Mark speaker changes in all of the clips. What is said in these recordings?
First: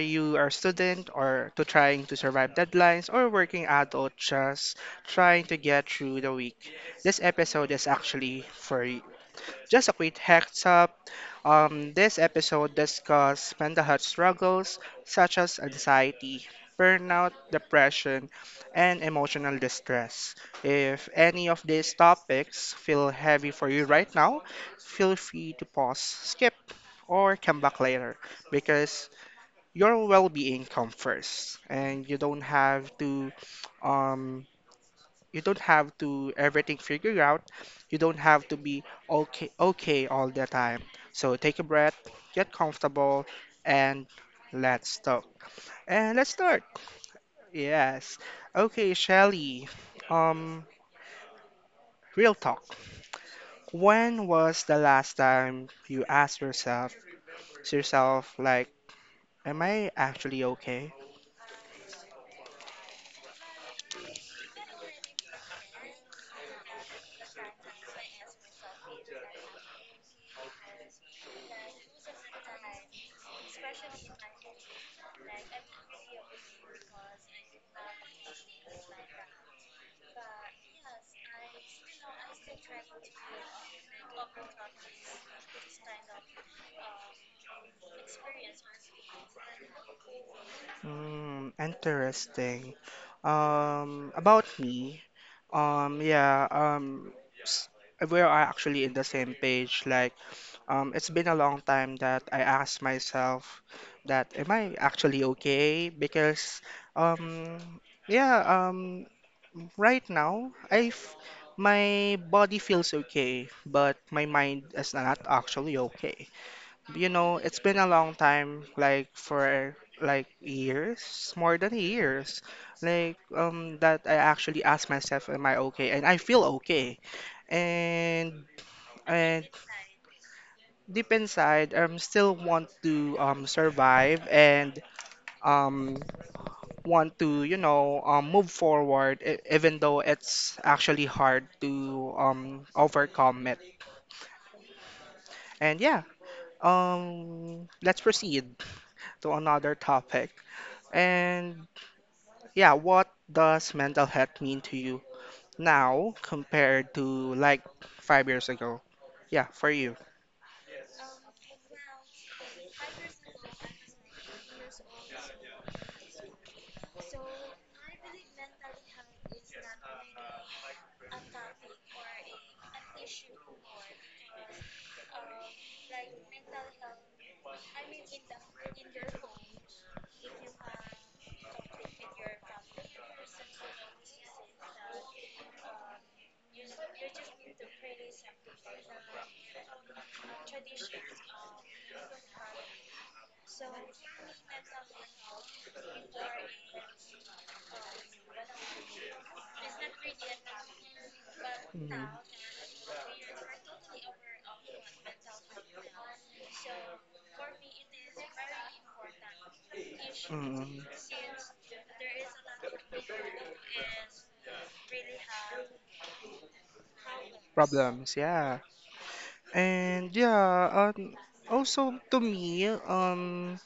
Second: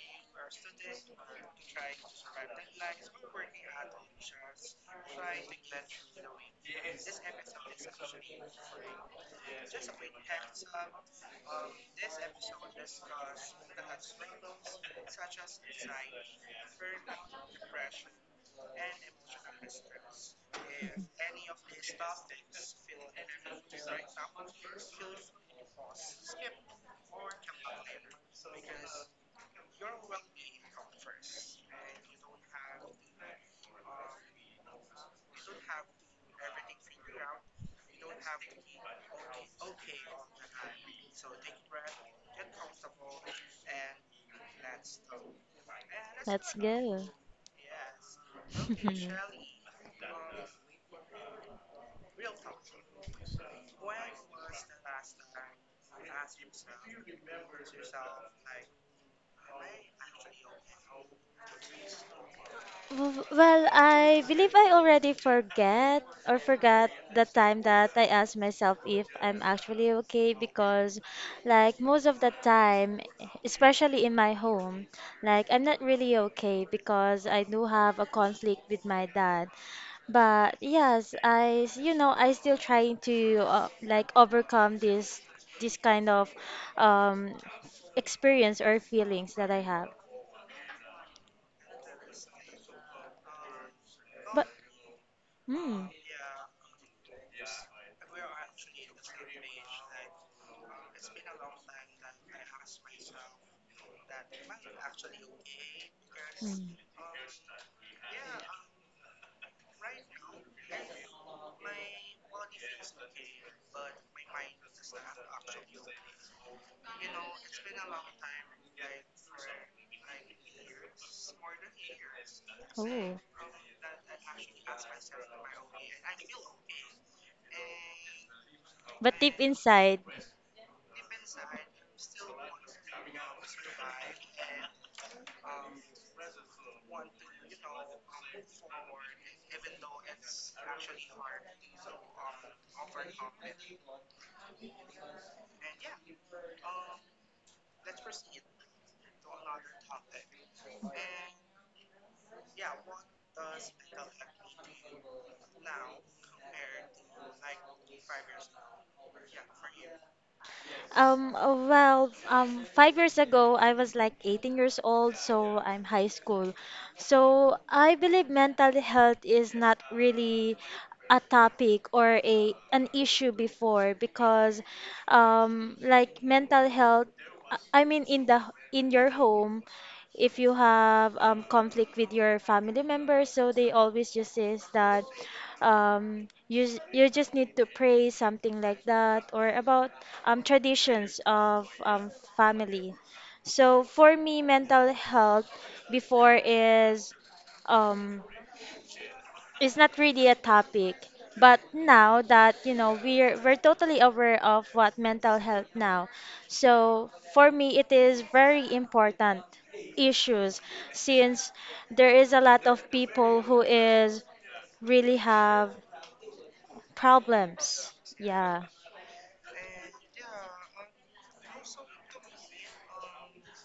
Speaker 1: you are a student or to trying to survive deadlines or working adult just trying to get through the week, this episode is actually for you. Just a quick heads up. This episode discusses mental health struggles such as anxiety, burnout, depression, and emotional distress. If any of these topics feel heavy for you right now, feel free to pause, skip, or come back later because your well-being comes first, and you don't have to um, you don't have to everything figured out. You don't have to be okay all the time. So take a breath, get comfortable, and let's talk. And let's
Speaker 2: let's
Speaker 1: start.
Speaker 2: go.
Speaker 1: Yes. Okay, Shelly. Um, Real talk. When was the last time you asked yourself like, am I actually okay?
Speaker 2: Well, I believe I already forget or forgot the time that I asked myself if I'm actually okay because, like, most of the time, especially in my home, like, I'm not really okay because I do have a conflict with my dad. But yes, I, s- you know, I still trying to like overcome this kind of um, experience or feelings that I have.
Speaker 1: Mm, interesting. About me,
Speaker 2: Hmm.
Speaker 1: um, yeah, um, s- we are actually in the same page. Like, it's been a long time that I asked myself that, am I actually okay? Because,
Speaker 2: Hmm.
Speaker 1: um, yeah, um, right now, I f my body feels okay, but my mind is not actually okay, you know, it's been a long time, like for like years, more than years, like
Speaker 2: Oh.
Speaker 1: that I actually ask myself, am I okay? And I feel okay. And
Speaker 2: But deep
Speaker 1: and
Speaker 2: inside.
Speaker 1: deep inside, I'm still want to survive and um want to move forward, even though it's actually hard to overcome it. And yeah, let's proceed to another topic. And yeah, what does mental health mean to you now compared to like 5 years ago? Yeah, for you.
Speaker 2: Well, 5 years ago, I was like 18 years old, so I'm high school. So I believe mental health is not really a topic or a an issue before because, like mental health, I mean in the in your home, if you have conflict with your family members, so they always just says that you just need to pray something like that or about traditions of family. So for me, mental health before um, is not really a topic. But now that we're totally aware of what mental health now, so for me it is very important
Speaker 1: Mm,
Speaker 2: issues
Speaker 1: mm,
Speaker 2: since there is a lot of people who is really have problems.
Speaker 1: problems, yeah.
Speaker 2: Yeah.
Speaker 1: And yeah, also to me, um,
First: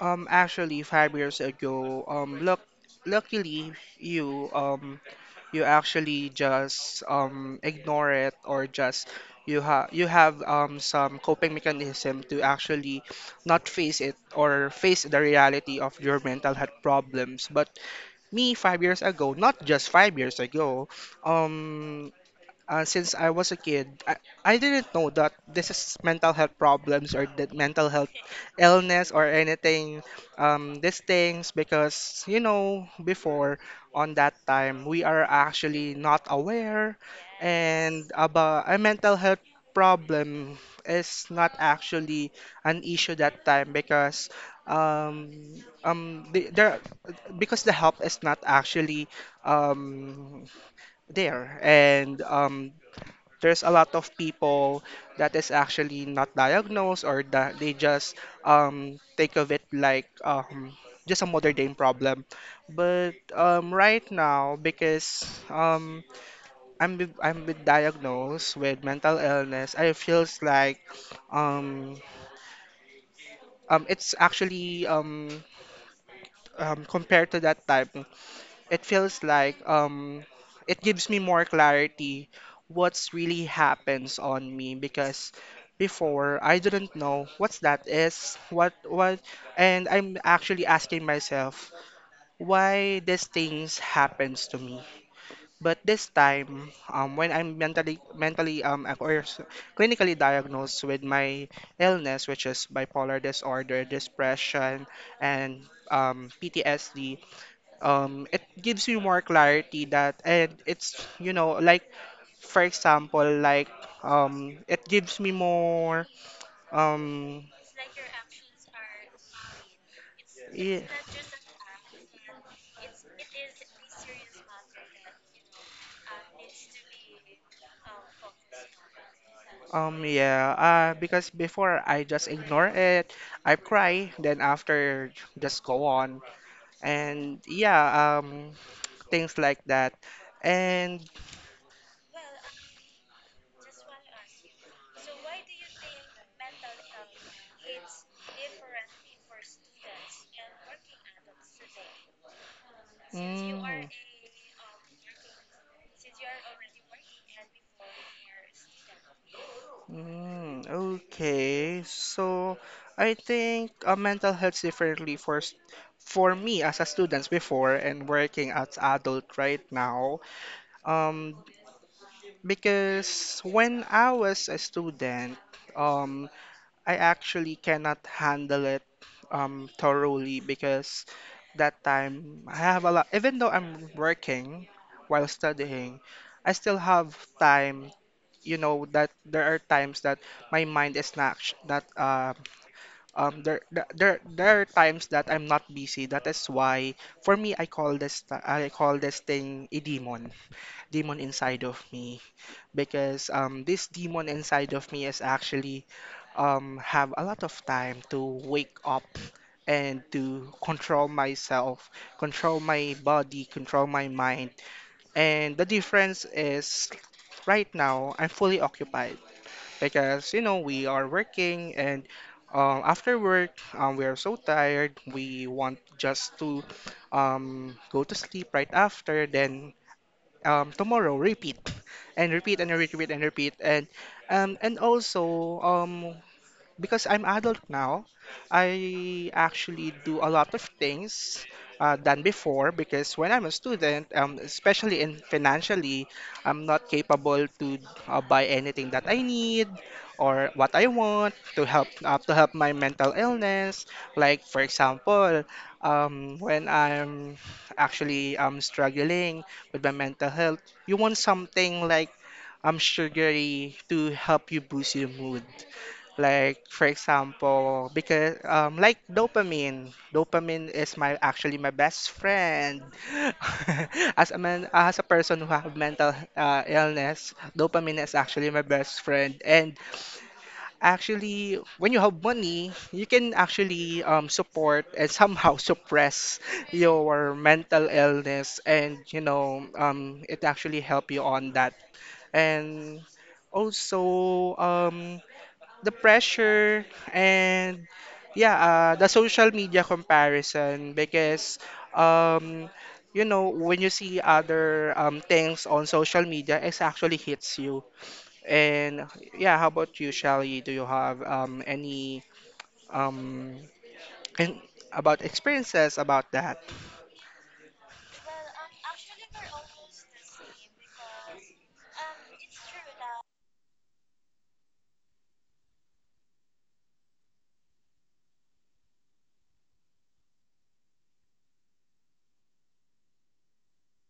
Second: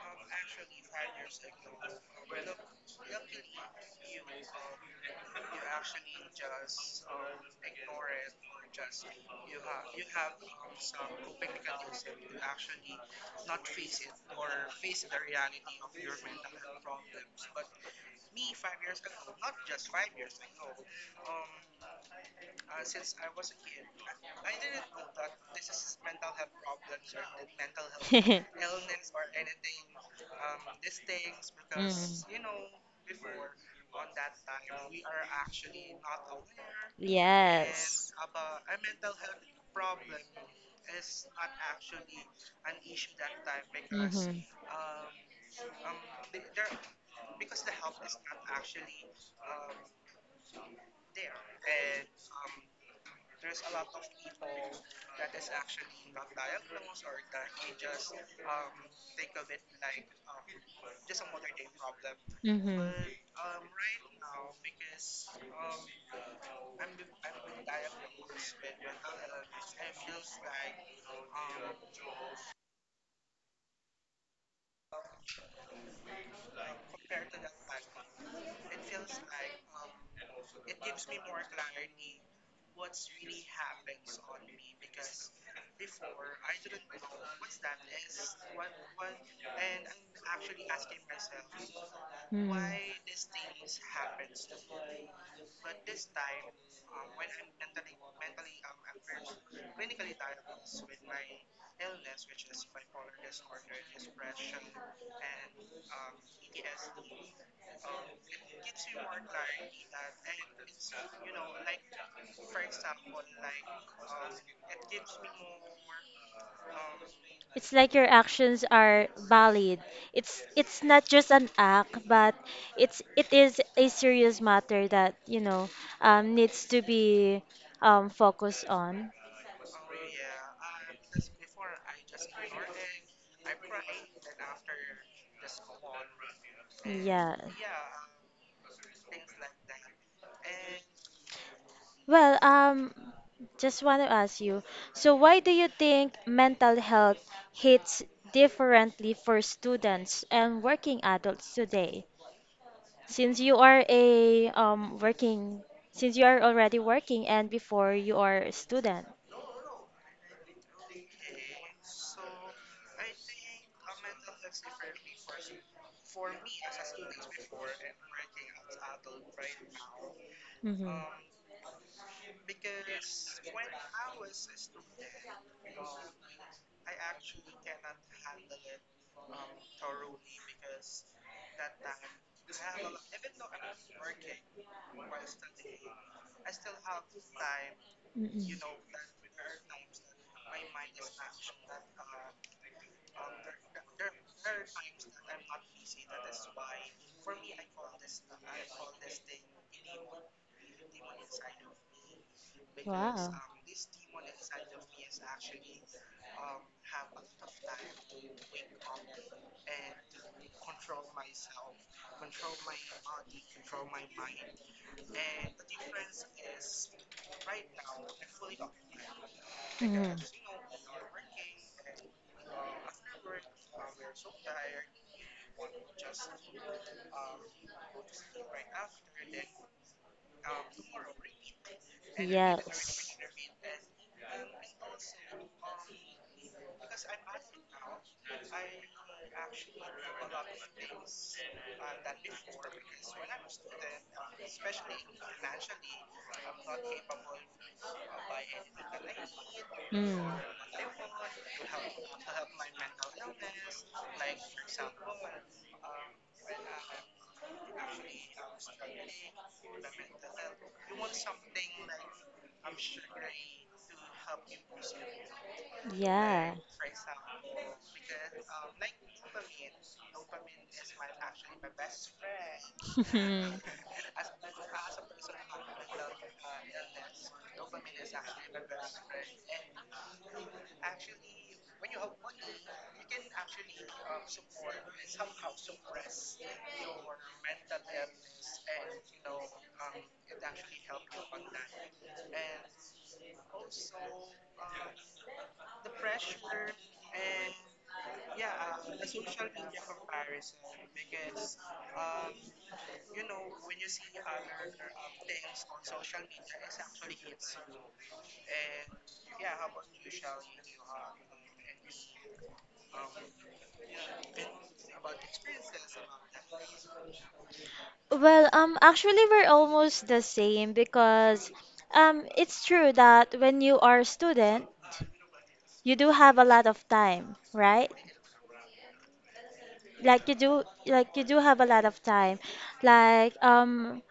Speaker 1: um, actually 5 years ago, look, luckily you, you actually just ignore it or just you have some coping mechanism to actually not face it or face the reality of your mental health problems but me 5 years ago, not just 5 years ago, um since I was a kid, I didn't know that this is mental health problems or that mental health illness or anything, these things,
Speaker 2: Mm.
Speaker 1: because, you know, before on that time, we are actually not aware
Speaker 2: And
Speaker 1: and
Speaker 2: yes.
Speaker 1: about a mental health problem is not actually an issue that time because
Speaker 2: Mm-hmm.
Speaker 1: um the, there because the help is not actually um there and there's a lot of people that is actually not diagnosed or that they just think of it like just a modern day problem.
Speaker 2: Mm-hmm.
Speaker 1: But right now, because um, I'm with diagnosed with mental illness, I feels like um, it's actually compared to that time. It feels like it gives me more clarity what's really happens on me because before I didn't know what's that is what and I'm actually asking myself
Speaker 2: Mm.
Speaker 1: why these things happens to me but this time when I'm mentally clinically diagnosed with my illness which is bipolar disorder depression and PTSD. It gives you more clarity that and it's you know like for example like it gives me more um
Speaker 2: It's like your actions are valid. It's
Speaker 1: i-
Speaker 2: not just an act, but it is a serious matter that needs to be focused on.
Speaker 1: yeah, because before I just ignore it, I cry then after just go on,
Speaker 2: Yeah,
Speaker 1: and yeah,
Speaker 2: yeah.
Speaker 1: things like that. And
Speaker 2: Well, just want to ask you, so why do you think mental health hits differently for students and working adults today? Since you are
Speaker 1: mm,
Speaker 2: a um working, since you are already working and before you are a student.
Speaker 1: mm, okay. So I think mental health differently for for me as a student before and working as adult right now.
Speaker 2: Mm-hmm.
Speaker 1: Um, because when I was a student, um, I actually cannot handle it thoroughly because that time I have a lot. Even though I'm working while studying, I still have time, you
Speaker 2: Mm-mm.
Speaker 1: know that there are times that my mind is not actu- that there, there are times that I'm not busy. That is why for me I call I call this thing a demon, demon inside of me
Speaker 2: Wow.
Speaker 1: because this demon inside of me is actually have a lot of time to wake up and to control myself, control my body, control my mind. And the difference is right now I'm fully occupied
Speaker 2: Mhm.
Speaker 1: because you know we are working and after work we are so tired we want just to go to sleep right after then tomorrow repeat and repeat and
Speaker 2: Yes.
Speaker 1: repeat and repeat and also because I'm adult now, I actually do a lot of things than before because when I'm a student, especially in financially, I'm not capable to buy anything that I need
Speaker 2: Mm.
Speaker 1: or what I want to help my mental illness. Like for example, when I'm actually struggling with my mental health, you want something like sugary to help you boost your mood.
Speaker 2: Yeah.
Speaker 1: Like for example, because like dopamine, dopamine is my actually my best friend. As a man, as a person who have mental illness, dopamine is actually my best friend. And actually, when you have money, you can actually support and somehow suppress your mental illness, and you know, it actually help you on that. And also, the pressure and yeah the social media comparison because um you know when you see other things on social media it actually hits you. And yeah, how about you Shelly, do you have any um and about experiences about that?
Speaker 2: Well, actually, we're almost the same because it's true that when you are a student, you do have a lot of time, right? Like you do have a lot of time. Like um,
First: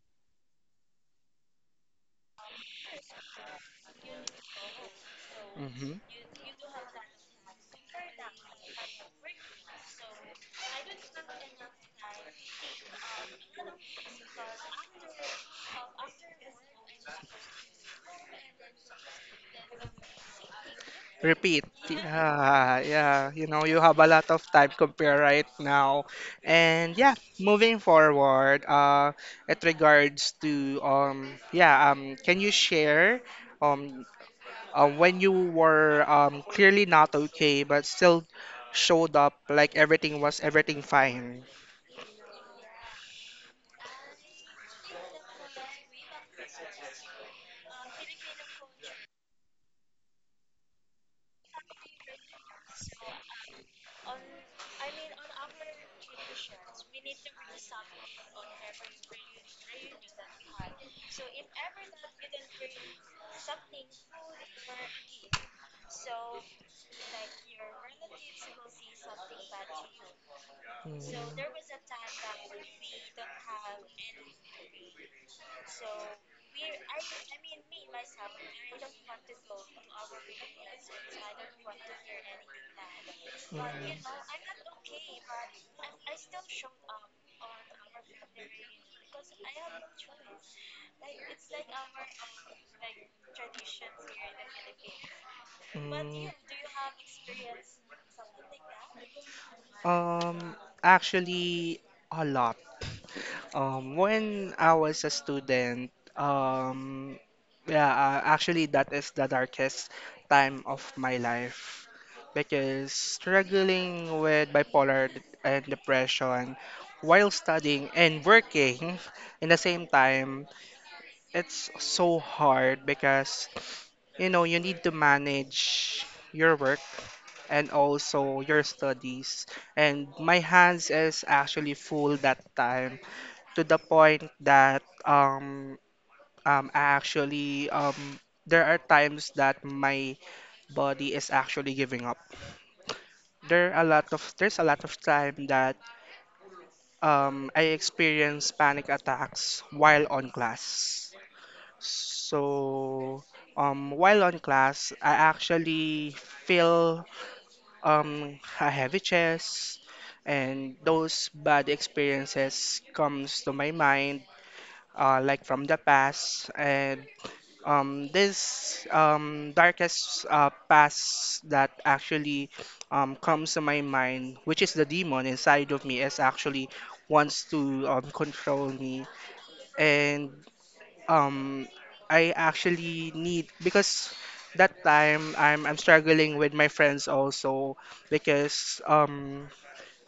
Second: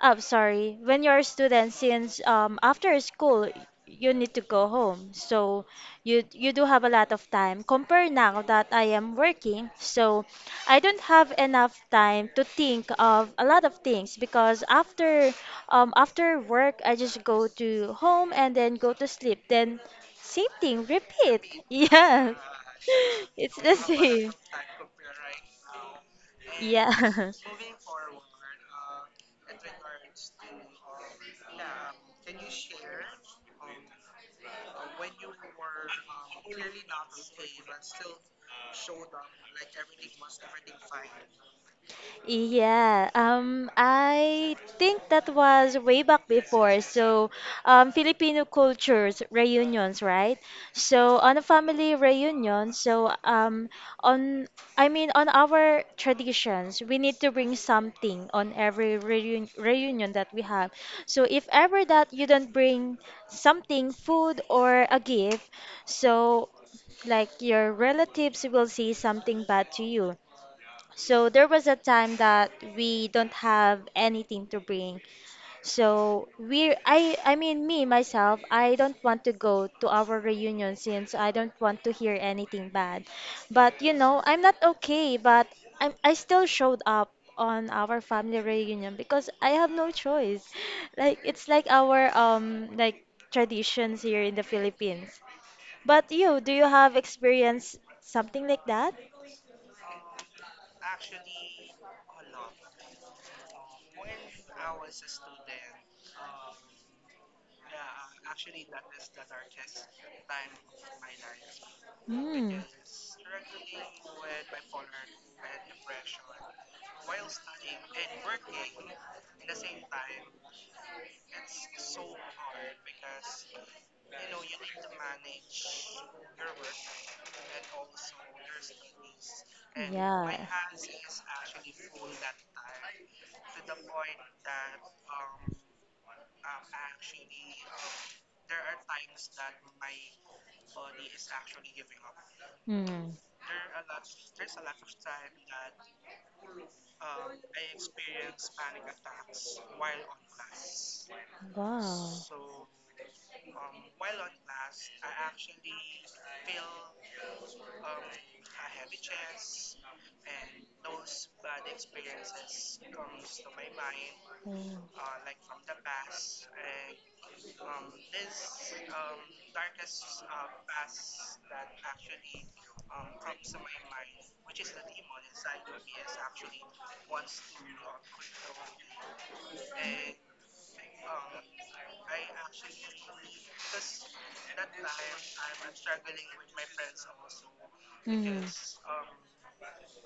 Speaker 2: I'm sorry. When you're a student, since after school you need to go home, so
Speaker 1: Mm-hmm.
Speaker 2: you do have a lot of time. Compare now that I am working, so I don't have enough time to think of a lot of things because after work I just go to home and then go to sleep. Then same thing, repeat.
Speaker 1: Repeat.
Speaker 2: Yeah,
Speaker 1: Yeah, yeah. You
Speaker 2: it's
Speaker 1: know,
Speaker 2: the
Speaker 1: you have a lot
Speaker 2: same.
Speaker 1: of time compare right now. And yeah,
Speaker 2: Yeah.
Speaker 1: moving forward, it regards to can you share um, when you were clearly not okay but still showed up like everything fine?
Speaker 2: Yeah, I think that was way back before. So, Filipino cultures reunions, right? So on a family reunion, so on I mean on our traditions, we need to bring something on every reunion that we have. So if ever that you don't bring something, food or a gift, so like your relatives will say something bad to you.
Speaker 1: Mm,
Speaker 2: So there was a time that we don't have anything to bring. So we I mean me myself, I don't want to go to our reunion since I don't want to hear anything bad. But I'm not okay, but I still showed up on our family reunion because I have no choice. Like it's like our traditions here in the Philippines. But
Speaker 1: mm,
Speaker 2: do you have experience
Speaker 1: mm.
Speaker 2: something like that?
Speaker 1: Um, Actually, a lot. When I was a student, um, yeah, actually, that is the darkest time of my life
Speaker 2: Mm.
Speaker 1: because struggling with bipolar and depression while studying and working in the same time, it's so hard because you know you need to manage your work and also your studies. And
Speaker 2: Yeah.
Speaker 1: my hands is actually full that time to the point that I actually there are times that my body is actually giving up.
Speaker 2: Mm.
Speaker 1: There's a lot of time that I experience panic attacks while on class.
Speaker 2: Wow.
Speaker 1: So while on class, I actually feel a heavy chest and those bad experiences comes to my mind
Speaker 2: Mm.
Speaker 1: like from the past and this darkest past that actually comes to my mind which is the demon inside of me is actually wants to control me and um I actually need because that time I'm struggling with my friends also
Speaker 2: Mm.
Speaker 1: because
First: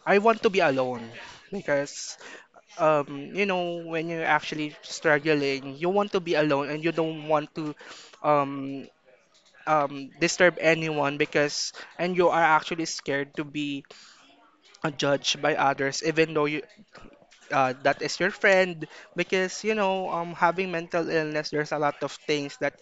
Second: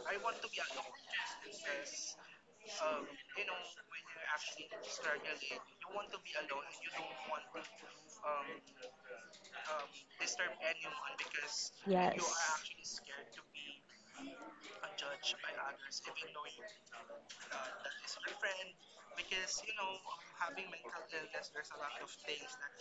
Speaker 1: I want to be alone because you know when you're actually struggling you want to be alone and you don't want to um disturb anyone because and you are actually scared to be judged by others even though you that is your friend because you know having mental illness there's a lot of things that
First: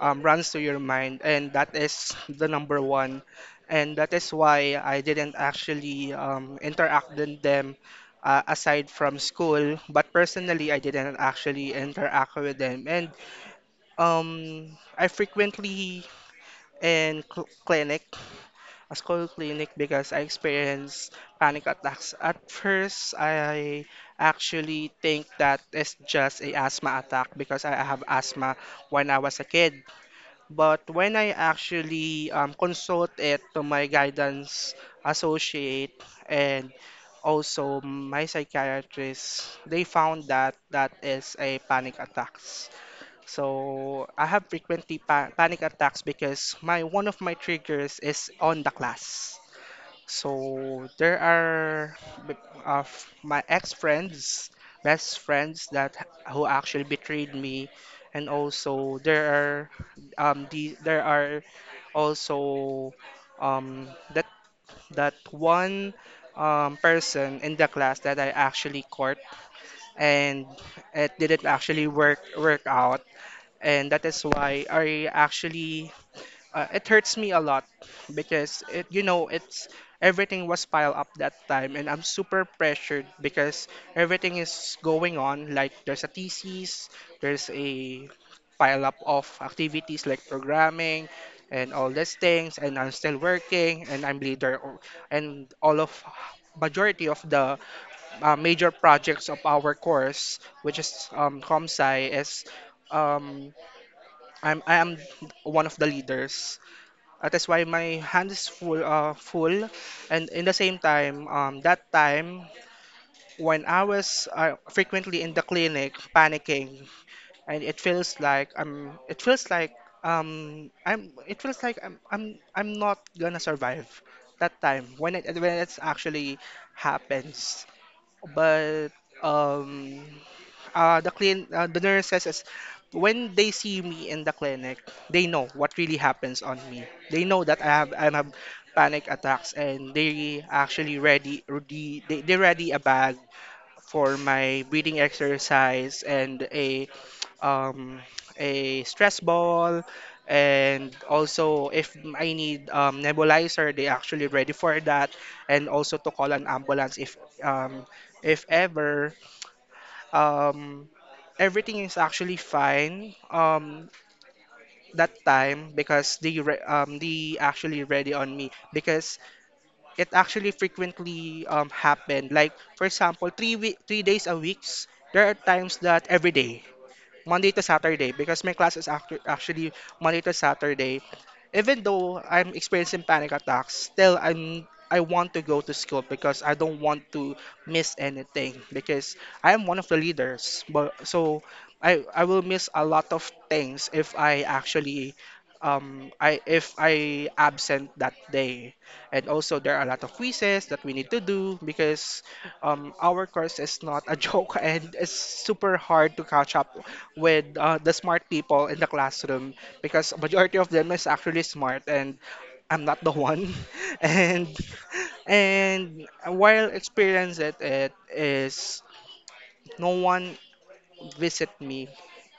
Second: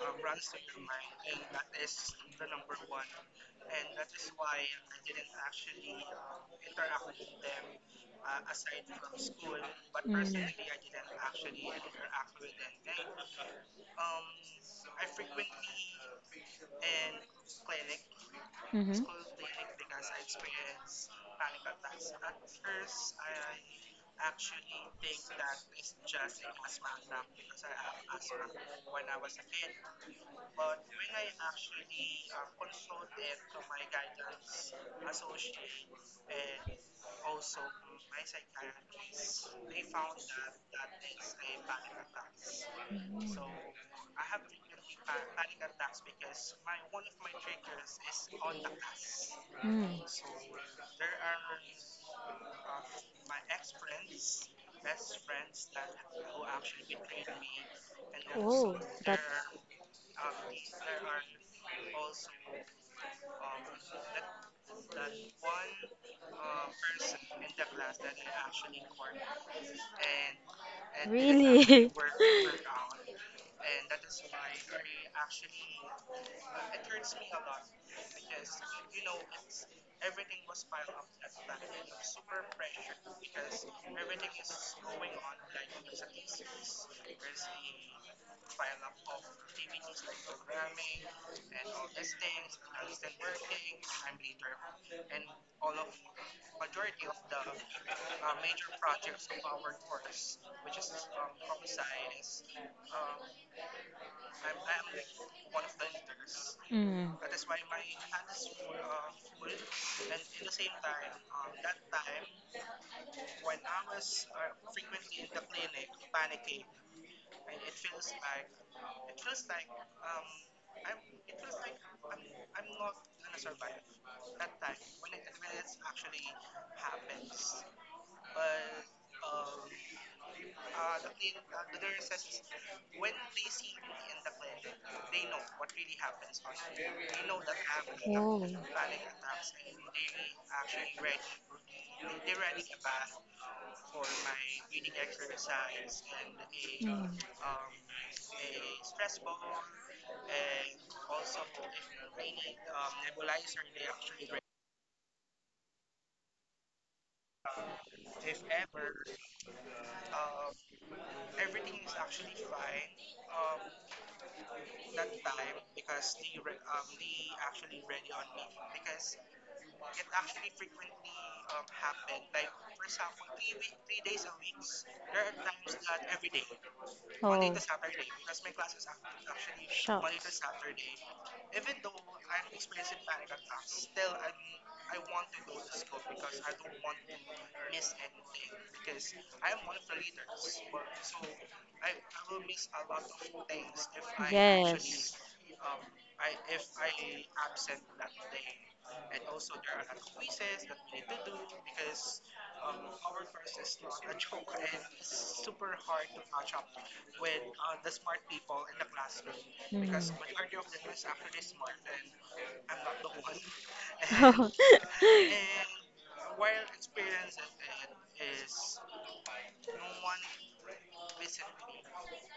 Speaker 1: runs to your mind and that is the number one and that is why I didn't actually interact with them aside from school but
Speaker 2: Yes.
Speaker 1: personally I didn't actually interact with them. And
Speaker 2: Mm.
Speaker 1: um, I frequently in clinic, a
Speaker 2: Mm-hmm.
Speaker 1: school clinic because I experienced panic attacks. At first, I actually think that it's just a asthma attack because I have asthma when I was a kid. But when I actually consult it to my guidance associate and also my psychiatrist, they found that that is a panic attacks. So I have frequently panic attacks because my one of my triggers is on the class.
Speaker 2: Mm.
Speaker 1: So there are b- of my ex-friends, best friends that who actually betrayed me, and
Speaker 2: Oh,
Speaker 1: also
Speaker 2: that's
Speaker 1: there are the there are also that that one person in the class that I actually court and it didn't actually
Speaker 2: really.
Speaker 1: work out, and that is why I actually it hurts me a lot because it you know it's everything was piled up that time and I'm super pressured because everything is going on like there's a thesis, there's a pile up of activities like programming and all these things, and I'm still working and I'm and all of majority of the major projects of our course which is ComSci is um, I am one of the leaders, that's why my hand is full, full, and in the same time, that time
Speaker 2: Mm.
Speaker 1: when I was frequently in the clinic panicking, and it feels like it feels like it feels like I'm not gonna survive that time when it when it's actually happens. But um, uh, the clean uh, the nurses is when they see me in the clinic, they know what really happens on me. They know that I have panic attacks, and they actually they ready a bag for my breathing exercise and um, a stress ball, and also if I need nebulizer they actually ready for that, and also to call an ambulance um, if ever um, everything is actually fine that time because they actually ready on me because it actually frequently happened, like for example 3 week 3 days a weeks, there are times that every day Monday to Saturday because my class is actually Monday to Saturday. Even though I'm experiencing panic attacks, still I want to go to school because I don't want to miss anything because I am one of the leaders. But so I will miss a lot of things if I actually I if I absent that day. And also there are a lot of quizzes that we need to do because our course is not a joke, and it's super hard to catch up with the smart people in the classroom because majority of them is actually smart, and I'm not the one. And and while experience it, it is no one visit me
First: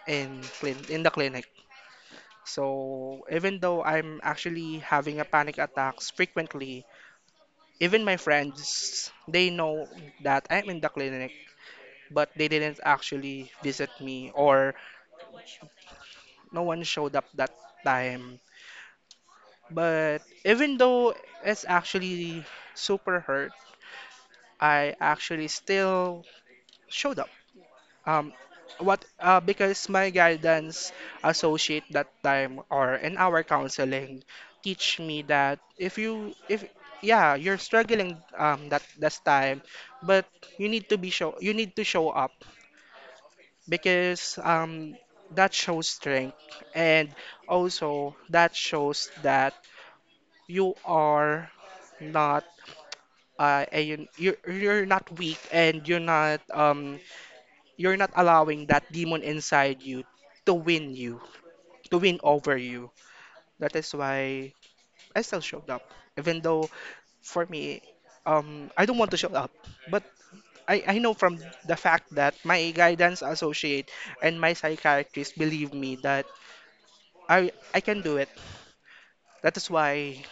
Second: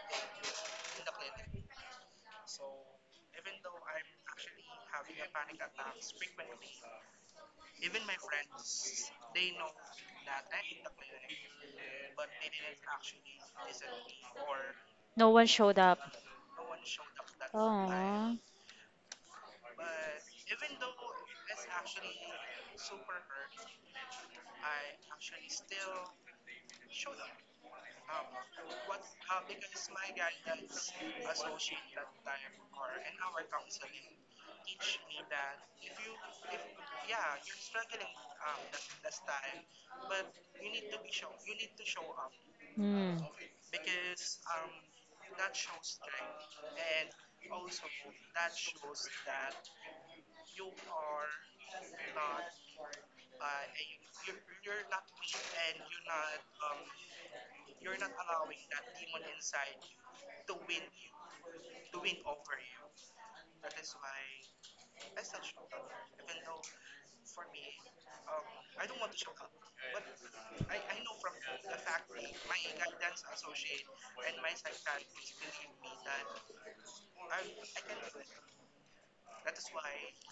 Speaker 1: in clin in the clinic. So even though I'm actually having a panic attacks frequently, even my friends they know that I'm in the clinic, but they didn't actually visit me, or
Speaker 2: No one showed up.
Speaker 1: no one showed up that time. But even though it's actually super hurt, I actually still showed up. Um, what because my guidance associate that time or in our counseling teach me that if yeah you're struggling that this time, but you need to show up
Speaker 2: Hmm.
Speaker 1: because that shows strength, and also that shows that you are not you're not weak, and you're not allowing that demon inside you, to win over you. That is why I still showed up, even though for me, I don't want to show up. But I know from the fact that my guidance associate and my psychiatrist believe me that I can do it. That is why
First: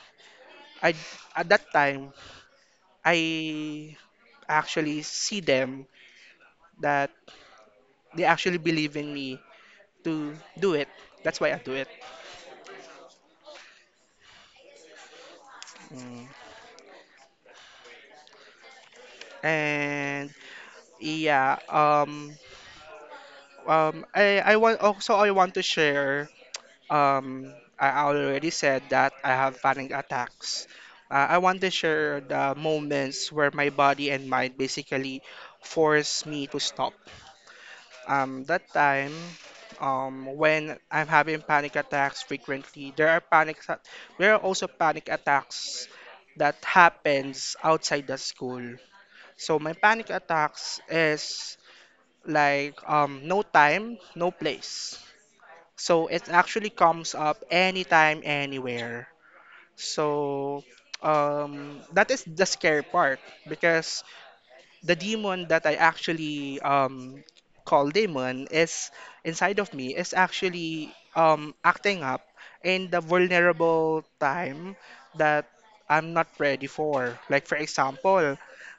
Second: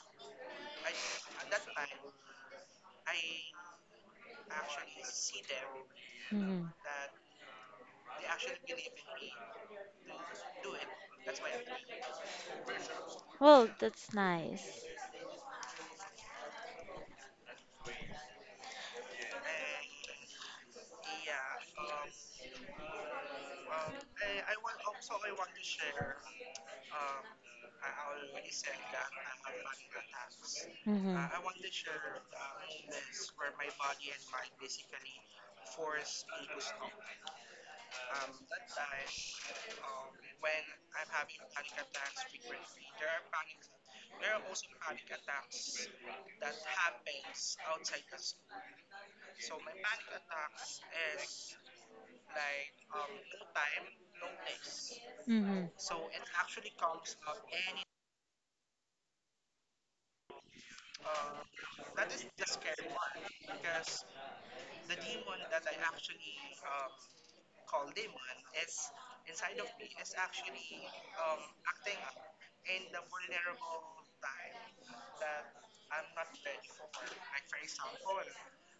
Speaker 1: I at that time I actually see them
Speaker 2: Hmm.
Speaker 1: that they actually believe in me to do it. That's why I do it.
Speaker 2: Well, that's nice.
Speaker 1: Mm. And yeah, I want also I want to share. Um, I already said that I have panic attacks.
Speaker 2: Mm-hmm. Mm-hmm.
Speaker 1: I want to share the moments where my body and mind basically force me to stop. That time, when I'm having panic attacks frequently, there are there are also panic attacks that happens outside the school. So my panic attacks is like no time, no place.
Speaker 2: Mm-hmm. Mhm.
Speaker 1: So it actually comes up anytime, anywhere. So that is the scary part because the demon that I actually call demon is inside of me is actually acting up in the vulnerable time that I'm not ready for. Like for example,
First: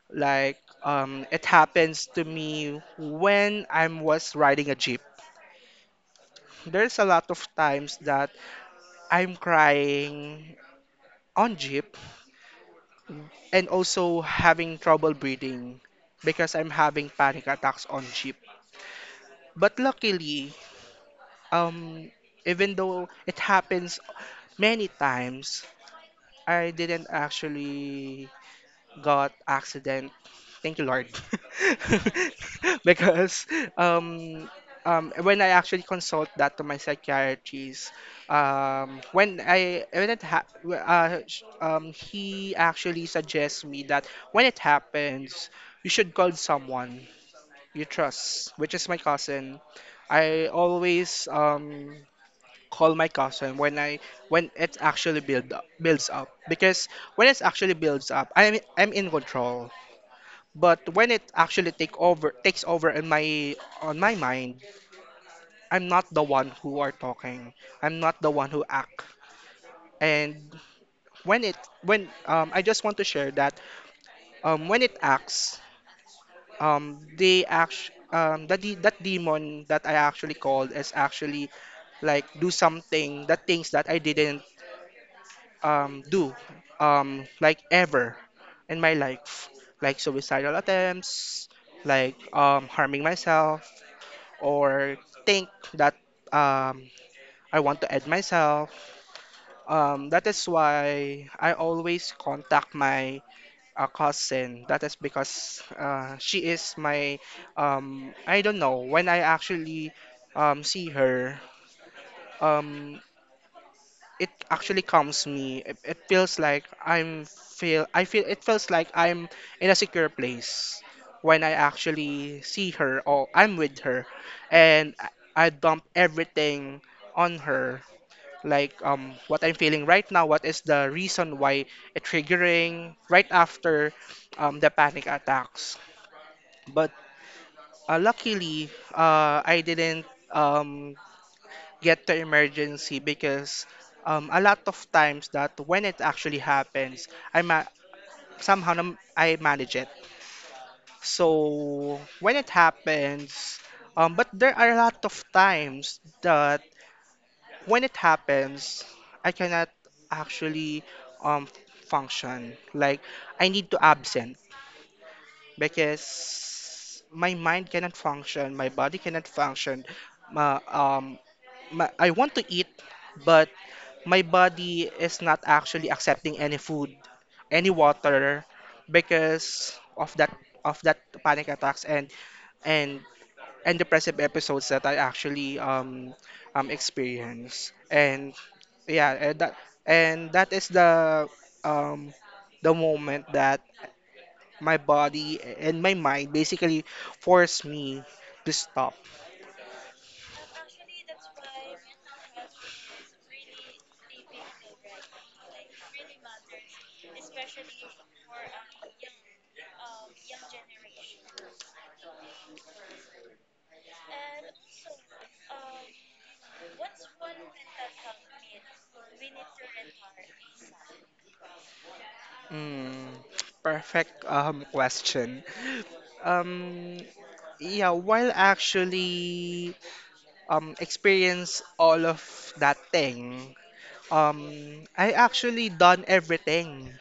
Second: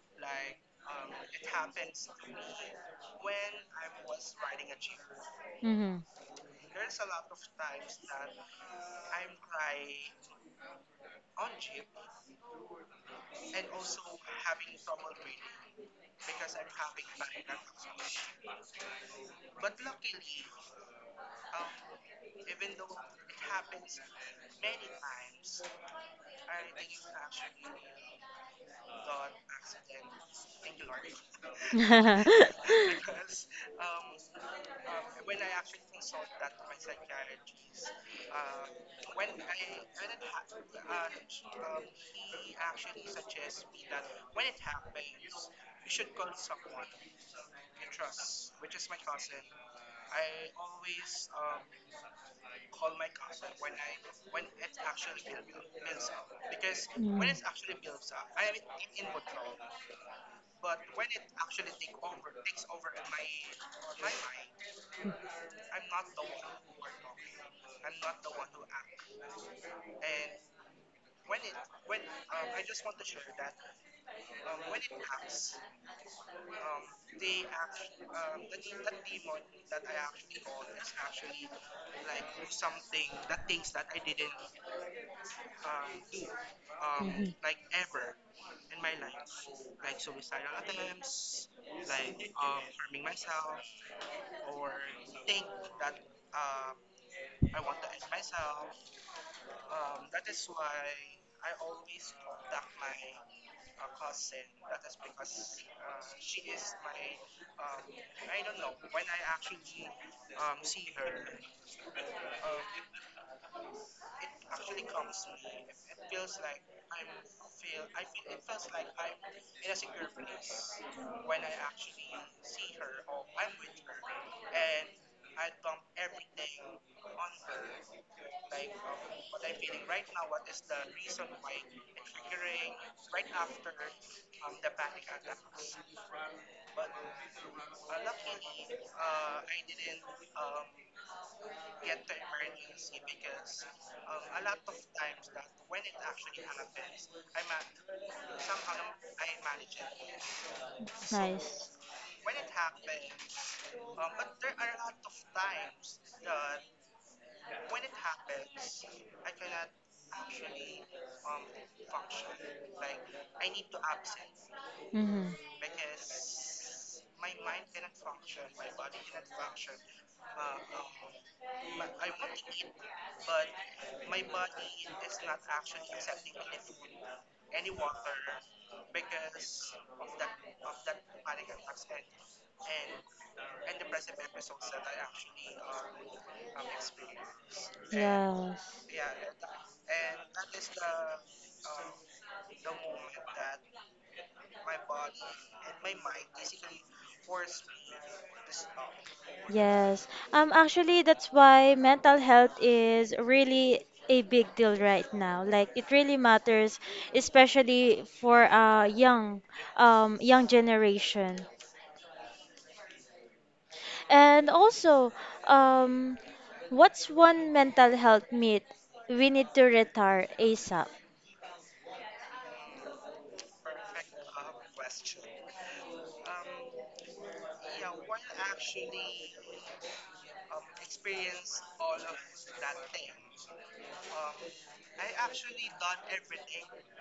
Speaker 1: it happens to me when I was riding a jeep.
Speaker 2: Mhm.
Speaker 1: There's a lot of times that I'm crying on jeep and also having trouble breathing because I'm having panic attacks on jeep. But luckily, um, even though it happens many times, I didn't actually got accident. Thank you, Lord. Because um, when I actually consult that to my psychiatrist, when I when it ha- w- sh- he actually suggests me that when it happens, you should call someone you trust, which is my cousin. I always call my cousin when I when it actually builds up because when it actually builds up, I'm in control. But when it actually takes over in my on my mind, I'm not the one who are talking. I'm not the one who act. And when it when I just want to share that when it acts, they act that that demon that I actually called is actually like do something that things that I didn't do, like ever in my life, like suicidal attempts, like harming myself, or think that um, I want to add myself. That is why I always contact my cousin. That is because she is my. I don't know, when I actually see her, um, it actually calms me. It feels like I'm feel I feel it feels like I'm in a secure place when I actually see her or I'm with her, and I dump everything on her. Like what I'm feeling right now, what is the reason why it triggering right after the panic attacks. But luckily, I didn't um, get to emergency because a lot of times that when it actually happens, I ma- somehow nam- I manage it.
Speaker 2: Nice.
Speaker 1: So when it happens, but there are a lot of times that when it happens, I cannot actually um, function. Like I need to absent
Speaker 2: Mm-hmm.
Speaker 1: because my mind cannot function, my body cannot function. Ma- um, I want to eat, but my body is not actually accepting any food, any water because of that panic attacks and and and depressive episodes that I actually experience. And
Speaker 2: Yes.
Speaker 1: yeah, and that is um the moment that my body and my mind basically force me to stop.
Speaker 2: Yes. Actually, that's why mental health is really a big deal right now. Like it really matters, especially for young generation. And also, um, what's one mental health myth we need to retire ASAP?
Speaker 1: Mm, perfect question. Um, yeah, while actually experience all of that thing, um, I actually done everything.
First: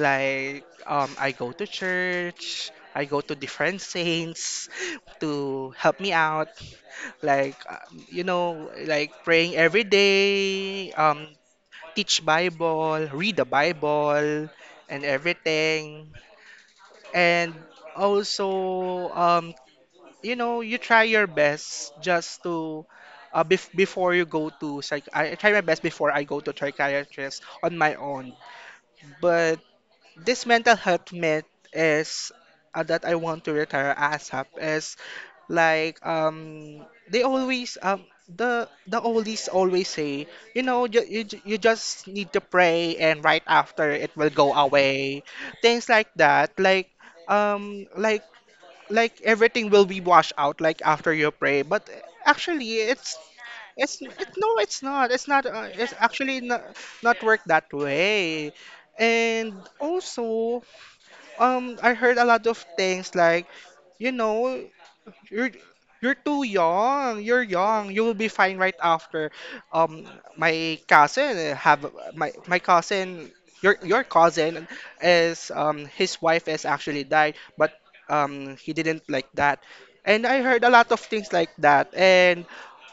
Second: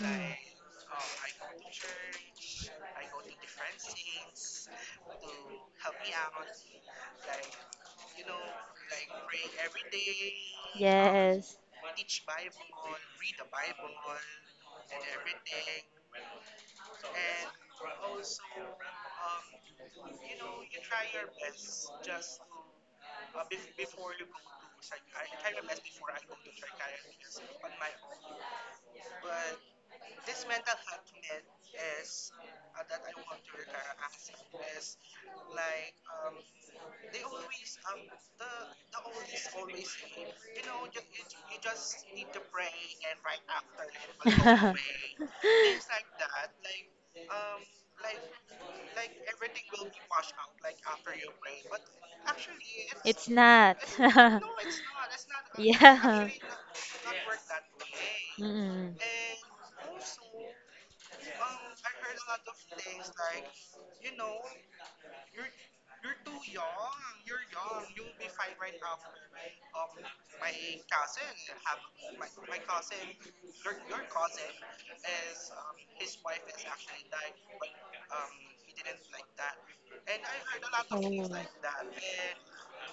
Speaker 2: Mm.
Speaker 1: I go to church, I go to different saints to help me out. Like you know, like praying every day,
Speaker 2: Yes.
Speaker 1: teach Bible, read the Bible, and everything, and also you know you try your best just to before you go to psych I try my best before I go to psychiatrist on my own, but this mental health myth is that I want to retire ASAP is like they always the oldies always say, you know you just need to pray and right after it will go away, things like that, um like like everything will be washed out like after you pray, but actually
Speaker 2: It's not.
Speaker 1: it, no it's not, it's not it's
Speaker 2: Yeah.
Speaker 1: actually not, not work that way.
Speaker 2: Mm.
Speaker 1: And also I heard a lot of things like, you know, you're you're too young. You're young. You will be fine right after. Um, my cousin have my cousin. Your cousin is his wife is actually died, but he didn't like that. And I heard a lot of things like
Speaker 2: Oh.
Speaker 1: that. And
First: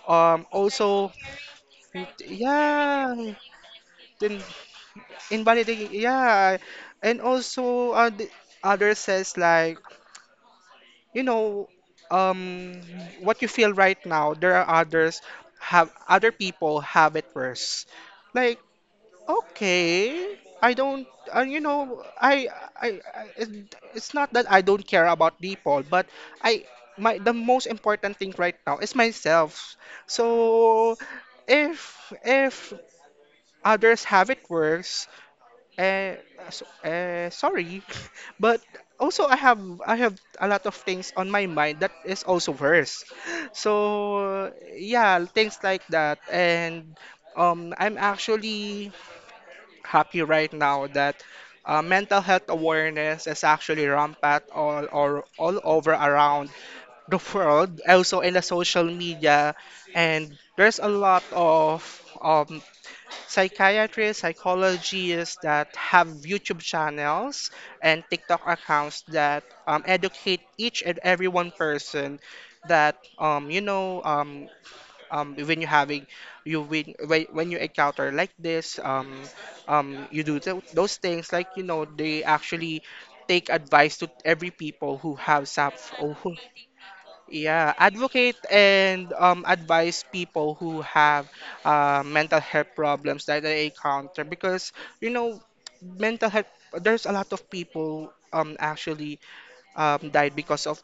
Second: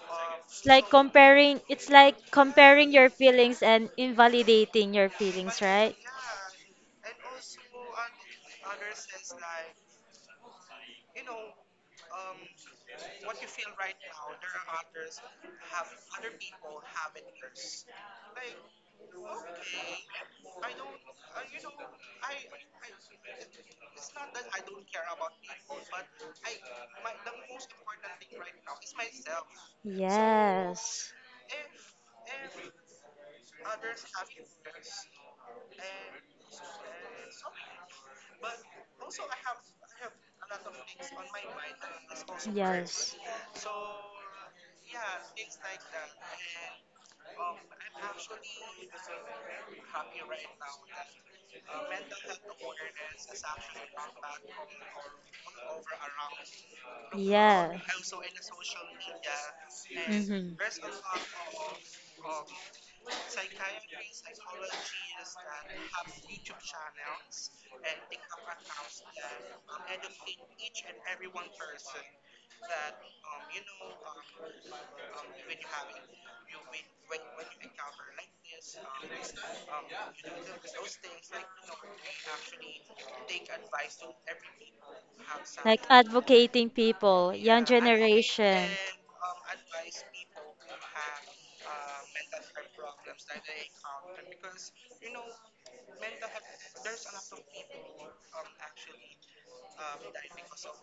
Speaker 2: It's like
Speaker 1: also
Speaker 2: comparing your
Speaker 1: yeah
Speaker 2: feelings and
Speaker 1: then
Speaker 2: invalidating your feelings,
Speaker 1: invalidating
Speaker 2: right?
Speaker 1: yeah, and also the other says like, you know, um what you feel right now there are others have other people have it worse, like okay I don't you know I it, it's not that I don't care about people, but I my the most important thing right now is myself. So
Speaker 2: Yes.
Speaker 1: if if others have it worse, uh, sorry, but also I have a lot of things on my mind that is also worse.
Speaker 2: Yes.
Speaker 1: So yeah, things like that, and I'm actually happy right now that mental health awareness is actually rampant all over around the
Speaker 2: Yeah.
Speaker 1: world, also in the social media, and there's a lot of um, psychiatrists, psychologists that have YouTube channels and TikTok accounts that educate each and every one person that when you having you when you encounter like this, you do those things, like you know they actually take advice to every people who have some
Speaker 2: Example
Speaker 1: who
Speaker 2: advocating people.
Speaker 1: yeah, advocate and advise people who have mental health problems that they encounter because, you know, mental health there's a lot of people actually died because of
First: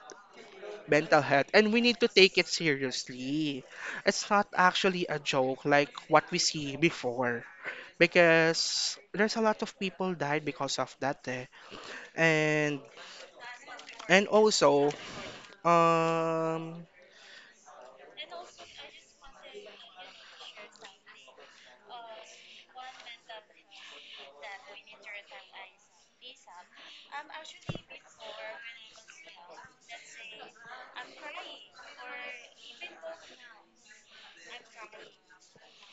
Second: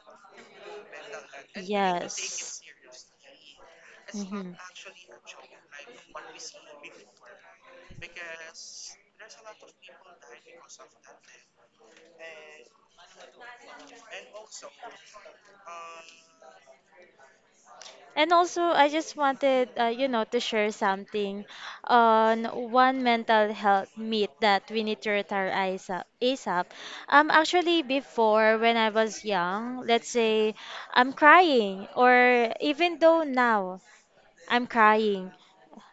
Speaker 1: mental health, and we need to take it seriously. It's not
Speaker 2: Mm-hmm.
Speaker 1: actually a joke like what we see before because there's a lot of people died because of that eh. And and also um
Speaker 2: And also, I just wanted, to share something on one mental health myth that we need to retire ASAP. ASAP. Actually, before when I was young, let's say I'm crying, or even though now I'm crying,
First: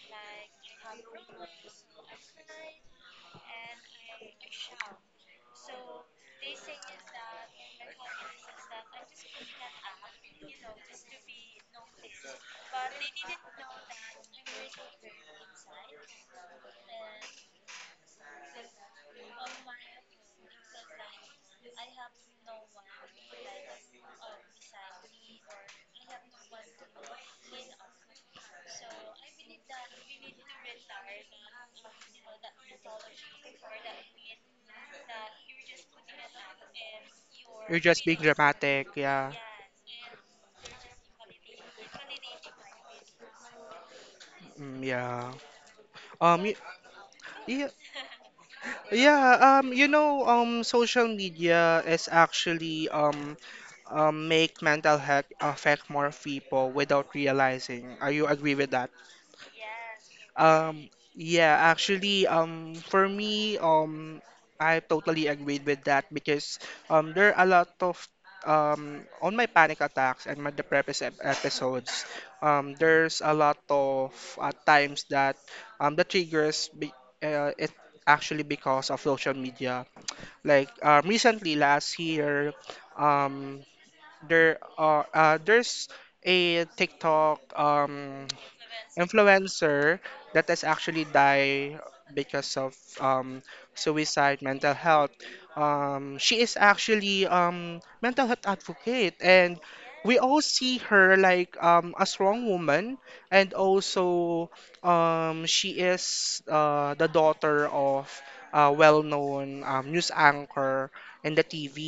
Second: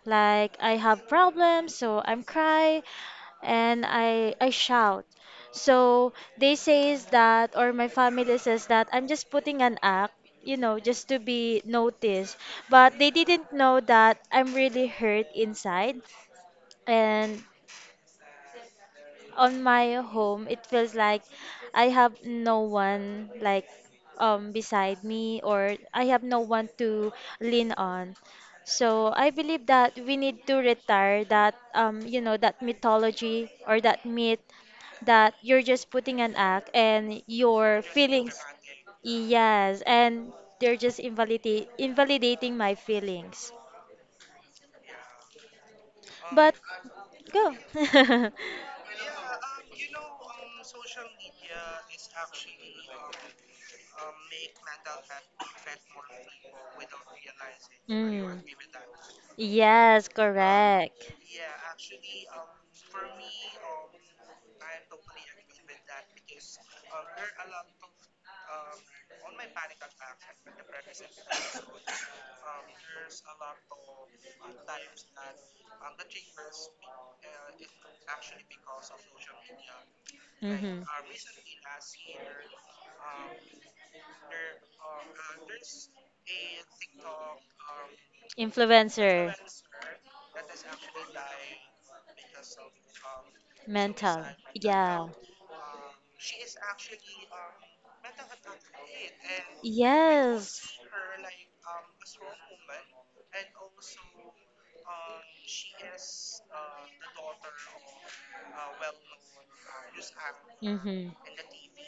Speaker 2: like I have problems, so I'm cry and I shout. So they says that or my family says that I'm just putting an act, just to be noticed. But they didn't know that I'm really hurt inside and on my home, it feels like I have no one beside me or I have no one to lean on. So I believe that we need to retire that you know that mythology or that myth that you're just putting an act and
Speaker 1: You're
Speaker 2: your
Speaker 1: just being
Speaker 2: feelings.
Speaker 1: dramatic, yeah.
Speaker 2: Yes, and they're just invalidate invalidating my feelings.
Speaker 1: Mm, yeah. Um,
Speaker 2: But
Speaker 1: y-
Speaker 2: go.
Speaker 1: yeah, yeah, you know, social media is actually make mental health affect more people without realizing. Are you agree with that?
Speaker 2: Yes.
Speaker 1: Um, yeah, actually, for me, I totally agreed with that because there are a lot of on my panic attacks and my depressive episodes. There's a lot of times that the triggers be, it actually because of social media. Like
Speaker 2: Like,
Speaker 1: recently, last year, um, there's a TikTok
Speaker 2: influencer, influencer,
Speaker 1: influencer that has actually died because of suicide, mental health. She is actually mental health advocate, and
Speaker 2: because.
Speaker 1: we all
Speaker 2: Yes.
Speaker 1: see her like a strong woman, and also she is the daughter of a well-known news anchor
Speaker 2: And
Speaker 1: in the TV.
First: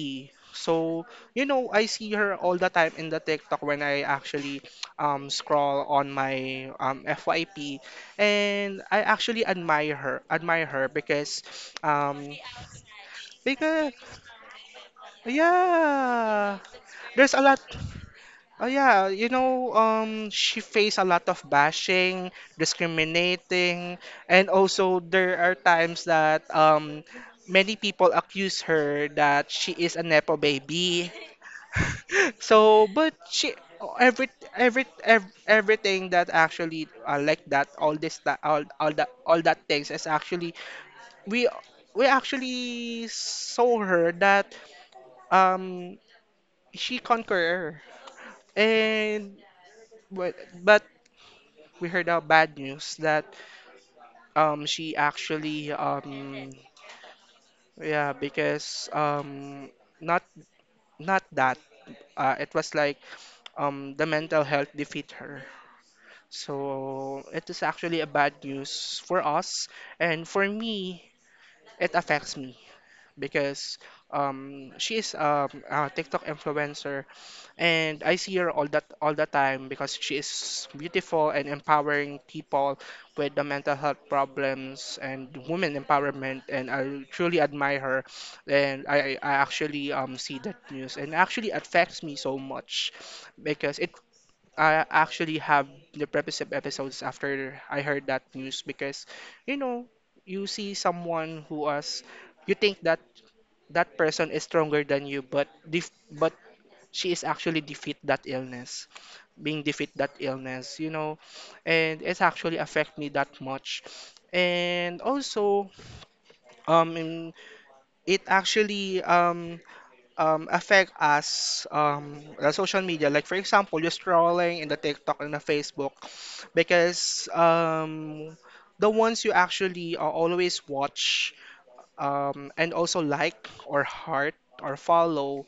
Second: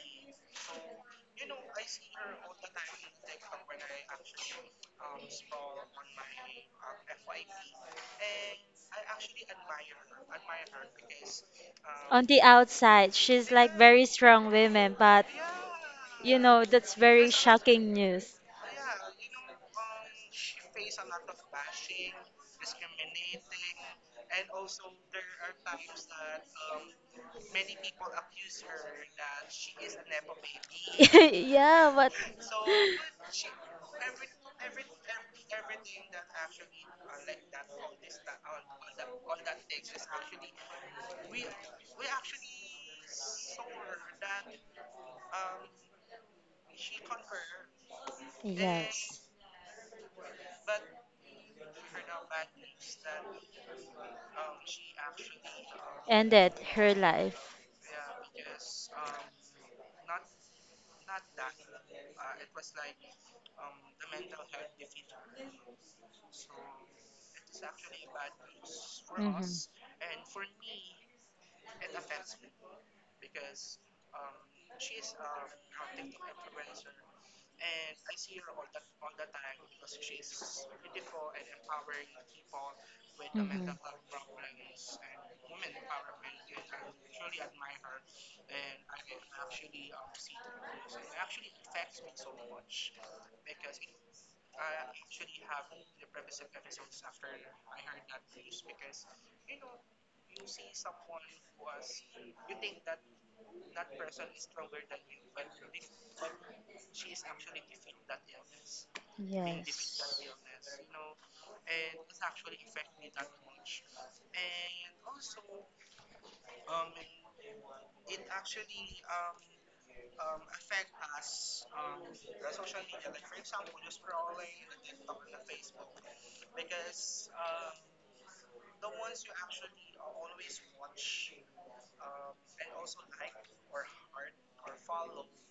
Speaker 1: So, you know, I see her all the time in the TikTok when I actually scroll on my FYP, and I actually admire her um,
Speaker 2: the outside, she's
Speaker 1: because
Speaker 2: very strong women, but.
Speaker 1: yeah,
Speaker 2: Know, that's very
Speaker 1: there's a lot.
Speaker 2: shocking news.
Speaker 1: Oh, yeah, she faced a lot of bashing, discriminating, and also there are times that many people accuse her that she is a nepo baby.
Speaker 2: Yeah, but
Speaker 1: So, but she every every ev everything that actually like that all this that all that things is actually we we actually saw her that um she conqueror,
Speaker 2: yes,
Speaker 1: and but but we heard a bad news that she actually
Speaker 2: ended her life.
Speaker 1: yeah, because not not that, it was like, the mental health defeat her. So it is actually a bad news for
Speaker 2: Mhm.
Speaker 1: us, and for me, it affects me because she is a TikTok influencer, and I see her all the time because she is beautiful and empowering people with the
Speaker 2: Mhm.
Speaker 1: mental health problems and women empowerment, and I truly admire her. And I actually see that news, and actually affects me so much because it I actually have the previous episodes after I heard that news. Because, you know, you see someone who was, you think that that person is stronger than you, but she is actually defeat that illness, being defeat
Speaker 2: Yes.
Speaker 1: that illness. And it's actually affect me that much. And also, um in- it actually affect us, the social media, like for example, you're scrolling in the TikTok and the Facebook, because the ones you actually always watch, and also like or heart or follow,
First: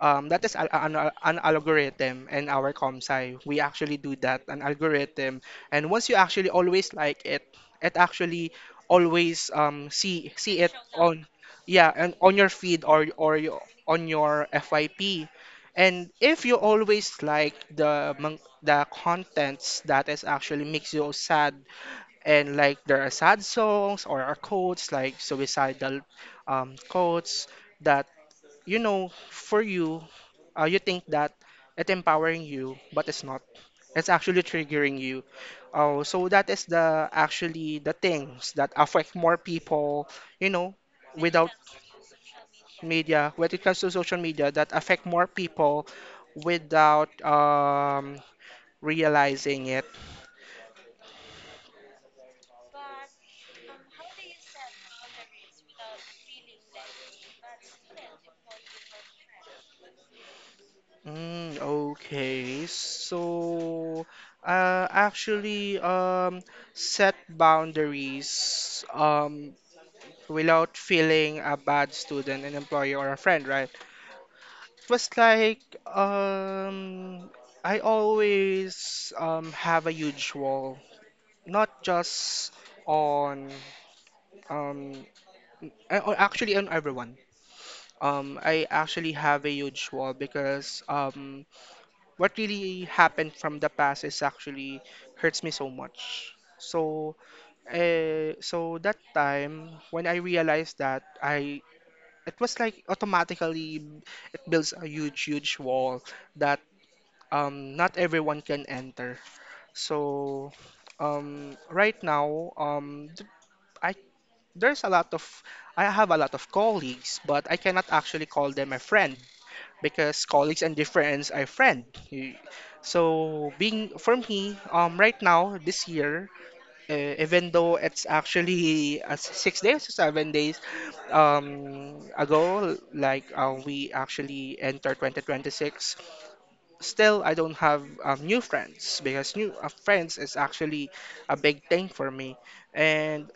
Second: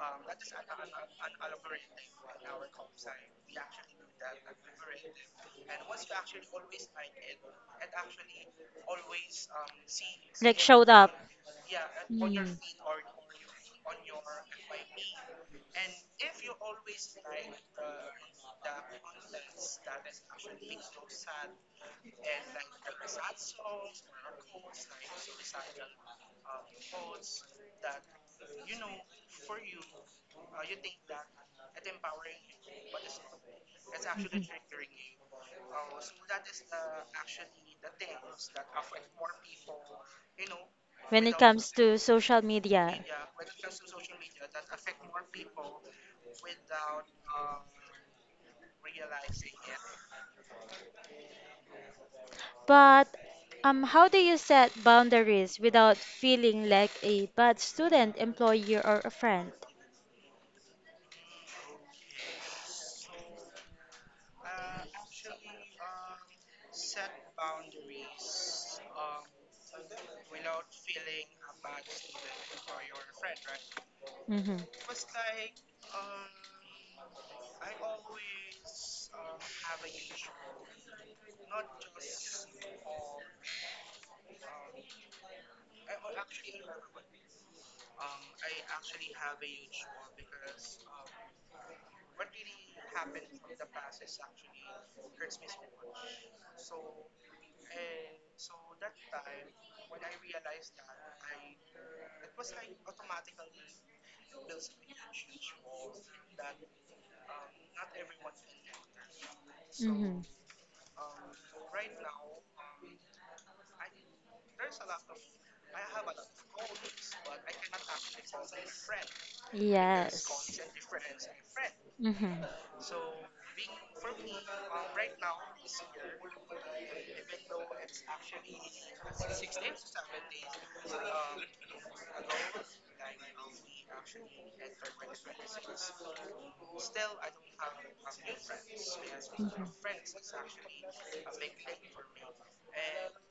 Speaker 1: that is al- an algorithm in our ComSci. We actually do that, an algorithm. And once you actually always like it actually always, see
Speaker 2: Like
Speaker 1: it
Speaker 2: showed up.
Speaker 1: on, yeah, and on your
Speaker 2: Mm.
Speaker 1: feed, or on your FYP. And if you always like the contents that is actually makes you sad, and like there are sad songs or are quotes like suicidal, quotes that, you know, for you, you think that it's empowering you, but it's not. It's actually triggering you. Oh, so that is the actually the things that affect more people, you know,
Speaker 2: When it
Speaker 1: without
Speaker 2: comes to social media.
Speaker 1: media, when it comes to social media, that affect more people without realizing it.
Speaker 2: But how do you set boundaries without feeling like a bad student, employee, or a friend?
Speaker 1: Mm, okay, so actually, set boundaries. Without feeling a bad student, an employee, or a friend, right?
Speaker 2: Mm-hmm.
Speaker 1: It was like, I always, have a huge wall, not just on, um, actually on everyone. I actually have a huge wall because, what really happened from the past is actually hurts me so much. So, so that time when I realized that, I it was like automatically, it builds a huge wall that not everyone can enter,
Speaker 2: Mm-hmm.
Speaker 1: so right now, I there's a lot of I have a lot of colleagues, but I cannot actually call them a friend, because
Speaker 2: Yes.
Speaker 1: colleagues and difference are friend. You-
Speaker 2: Mm-hmm.
Speaker 1: so being for me right now, this year, even though it's actually, 6 days or 7 days ago, like, we actually enter 2026. Still, I don't have new friends, because new
Speaker 2: Mm-hmm.
Speaker 1: friends is actually a big thing for me. And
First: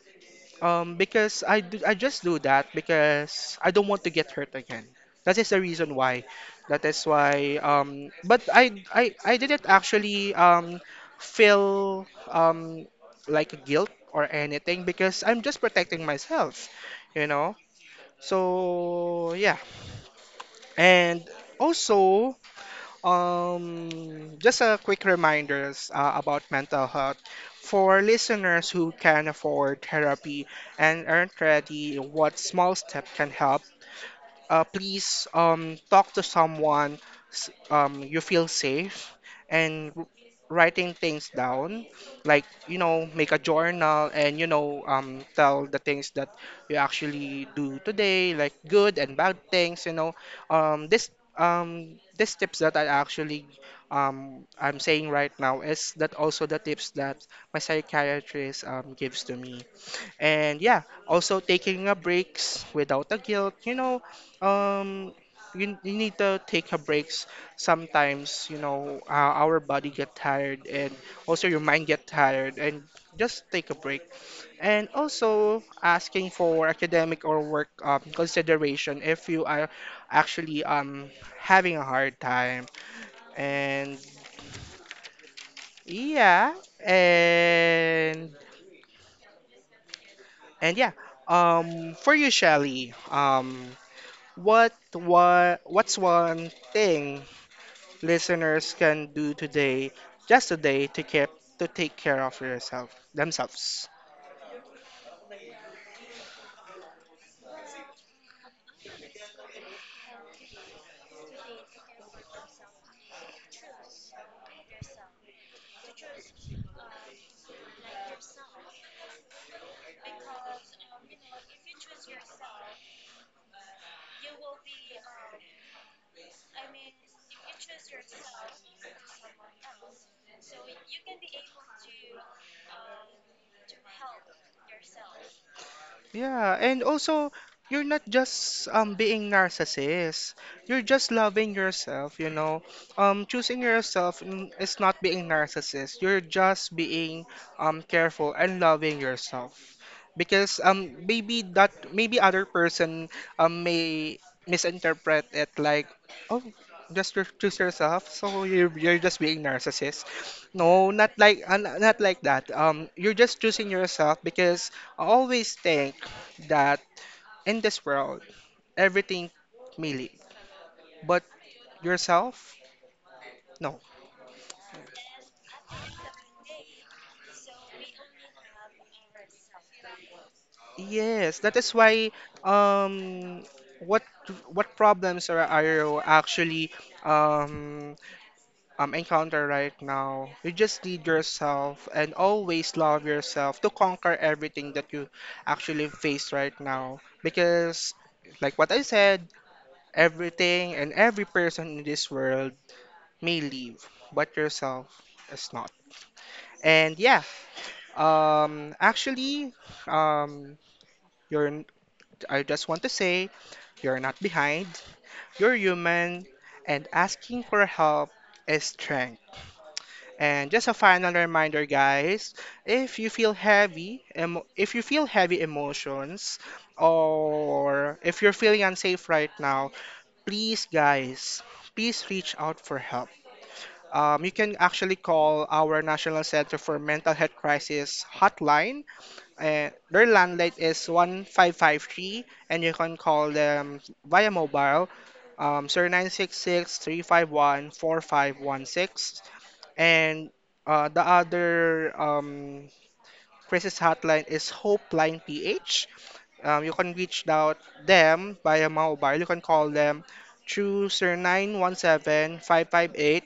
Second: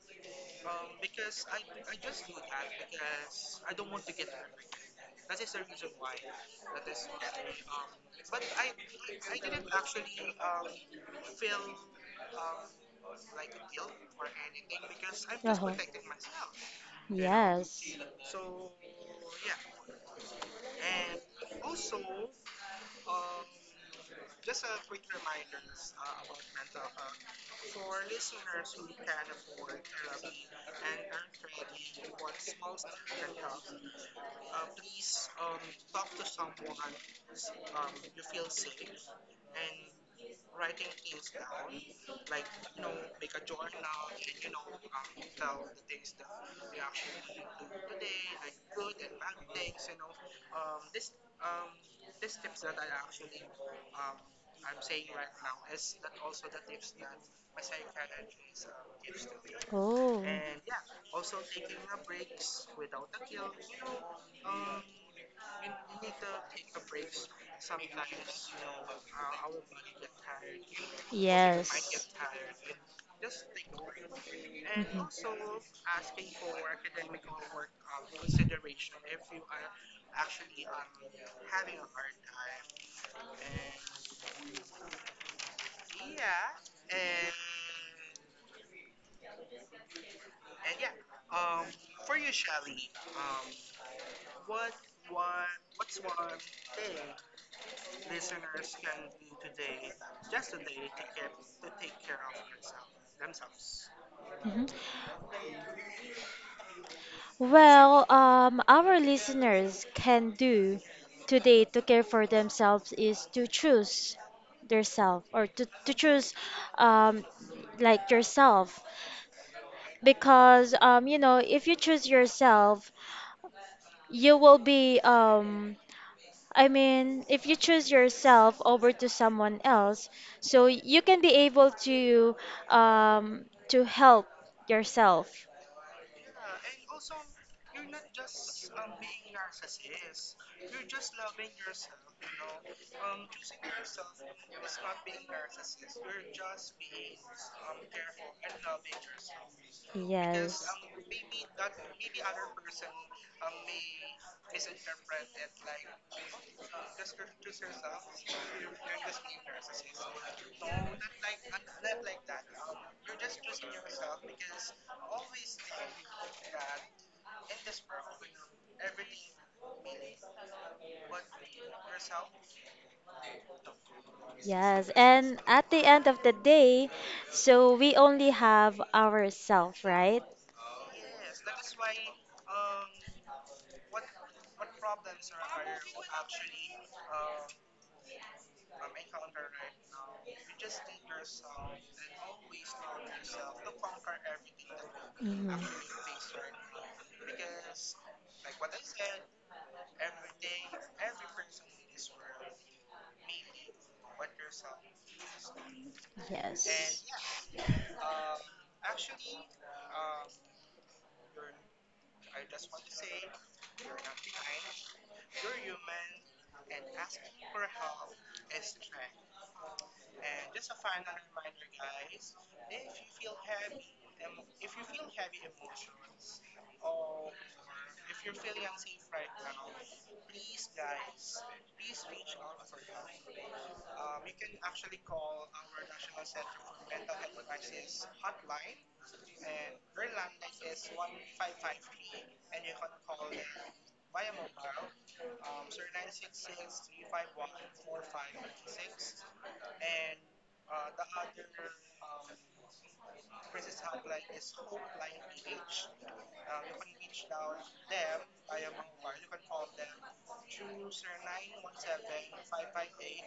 Speaker 1: because I just do that because I don't want to get hurt again. That is the reason why. That is why. But I didn't actually feel like guilt or anything, because I'm just
Speaker 2: Uh-huh.
Speaker 1: protecting myself, you know.
Speaker 2: Yes.
Speaker 1: So, yeah, and also, just a quick reminders about mental health for listeners who can afford therapy and aren't ready. What small step can help? Please talk to someone you feel safe, and writing things down, like, make a journal, and tell the things that you actually do today, like good and bad things. This These tips that I actually, I'm saying right now is that also the tips that my psychiatrist gives to me.
Speaker 2: Oh.
Speaker 1: And, yeah, also taking a breaks without a guilt. Um, you need to take a breaks sometimes. Our body get tired, and also your
Speaker 2: Yes.
Speaker 1: mind get tired, and just take a break. And
Speaker 2: Mm-hmm.
Speaker 1: also asking for academic or work consideration, if you are actually having a hard time. And, yeah, and and yeah. For you, Shelly, what's one thing listeners can do today, just today, to take care of yourself themselves?
Speaker 2: Mm-hmm. Well, our listeners can do today to care for themselves is to choose their self or to choose um, yourself because if you choose yourself you will be I mean if you choose yourself over to someone else so you can be able um, to help yourself.
Speaker 1: Yeah, and also, you're not just being narcissist. You're just loving yourself. Choosing yourself is not being narcissist. You're just being careful and loving yourself. Because
Speaker 2: Yes.
Speaker 1: maybe other person may misinterpret it like, oh, choose yourself, so you're just being narcissist. No, not like that, you're just choosing yourself, because I always think that in this world, everything may leave, but yourself, no.
Speaker 2: Yes, and at the end of the day, so we only have ourselves, right?
Speaker 1: Yes, that is why um what what problems are you actually um encounter right now? You just need yourself and always love yourself to conquer everything that you
Speaker 2: Mhm.
Speaker 1: actually face right now. Because like what I said, everything and every person in this world may leave, but yourself is not. And,
Speaker 2: Yes.
Speaker 1: yeah, actually, um, you're, n- I just want to say, you're not behind, you're human, and asking for help is strength. And just a final reminder, guys, if you feel heavy, emo if you feel heavy emotions, or if you're feeling unsafe right now, please, guys, please reach out for help. You can actually call our National Center for Mental Health Crisis hotline. Their landline is 1553, and you can call them via mobile 0966. And the other um, crisis hotline is Hopeline PH. You can reach out them via mobile. You can call them through 0917 558.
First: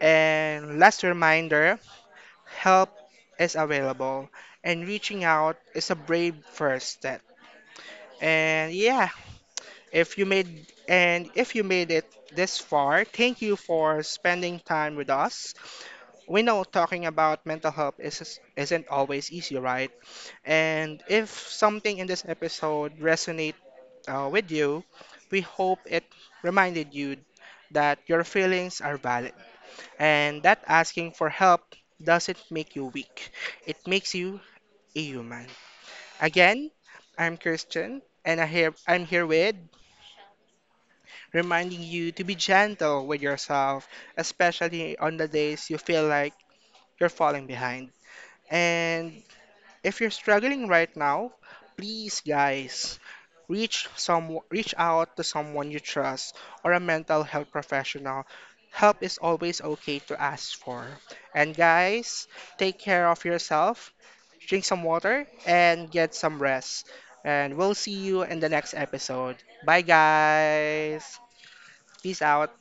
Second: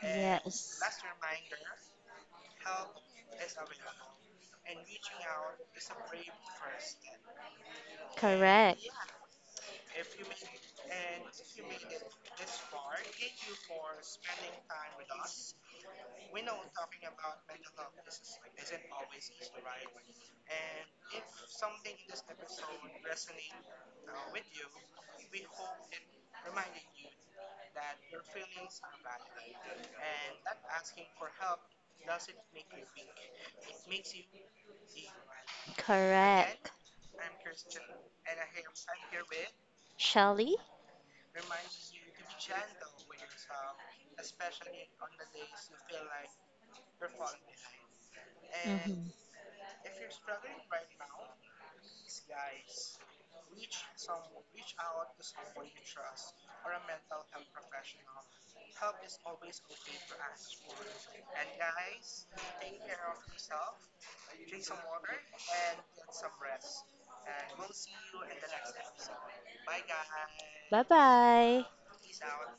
Speaker 1: And,
Speaker 2: Yes.
Speaker 1: last reminder, help is available, and reaching out is a brave first step. And,
Speaker 2: Correct.
Speaker 1: yeah, if you made it this far, thank you for spending time with us. We know talking about mental health isn't always easy, right? And if something in this episode resonate with you, we hope it reminded you that your feelings are valid, and that asking for help doesn't make you weak. It makes you a human. Again,
Speaker 2: Correct.
Speaker 1: I'm Christian, and I'm here with,
Speaker 2: Shelly?
Speaker 1: reminding you to be gentle with yourself, especially on the days you feel like you're falling behind.
Speaker 2: Hmm.
Speaker 1: And, if you're struggling right now, please, guys, reach out to someone you trust, or a mental health professional. Help is always okay to ask for. And, guys, take care of yourself, drink some water, and get some rest. And we'll see you in the next episode. Bye,
Speaker 2: Bye
Speaker 1: guys.
Speaker 2: bye.
Speaker 1: Peace out.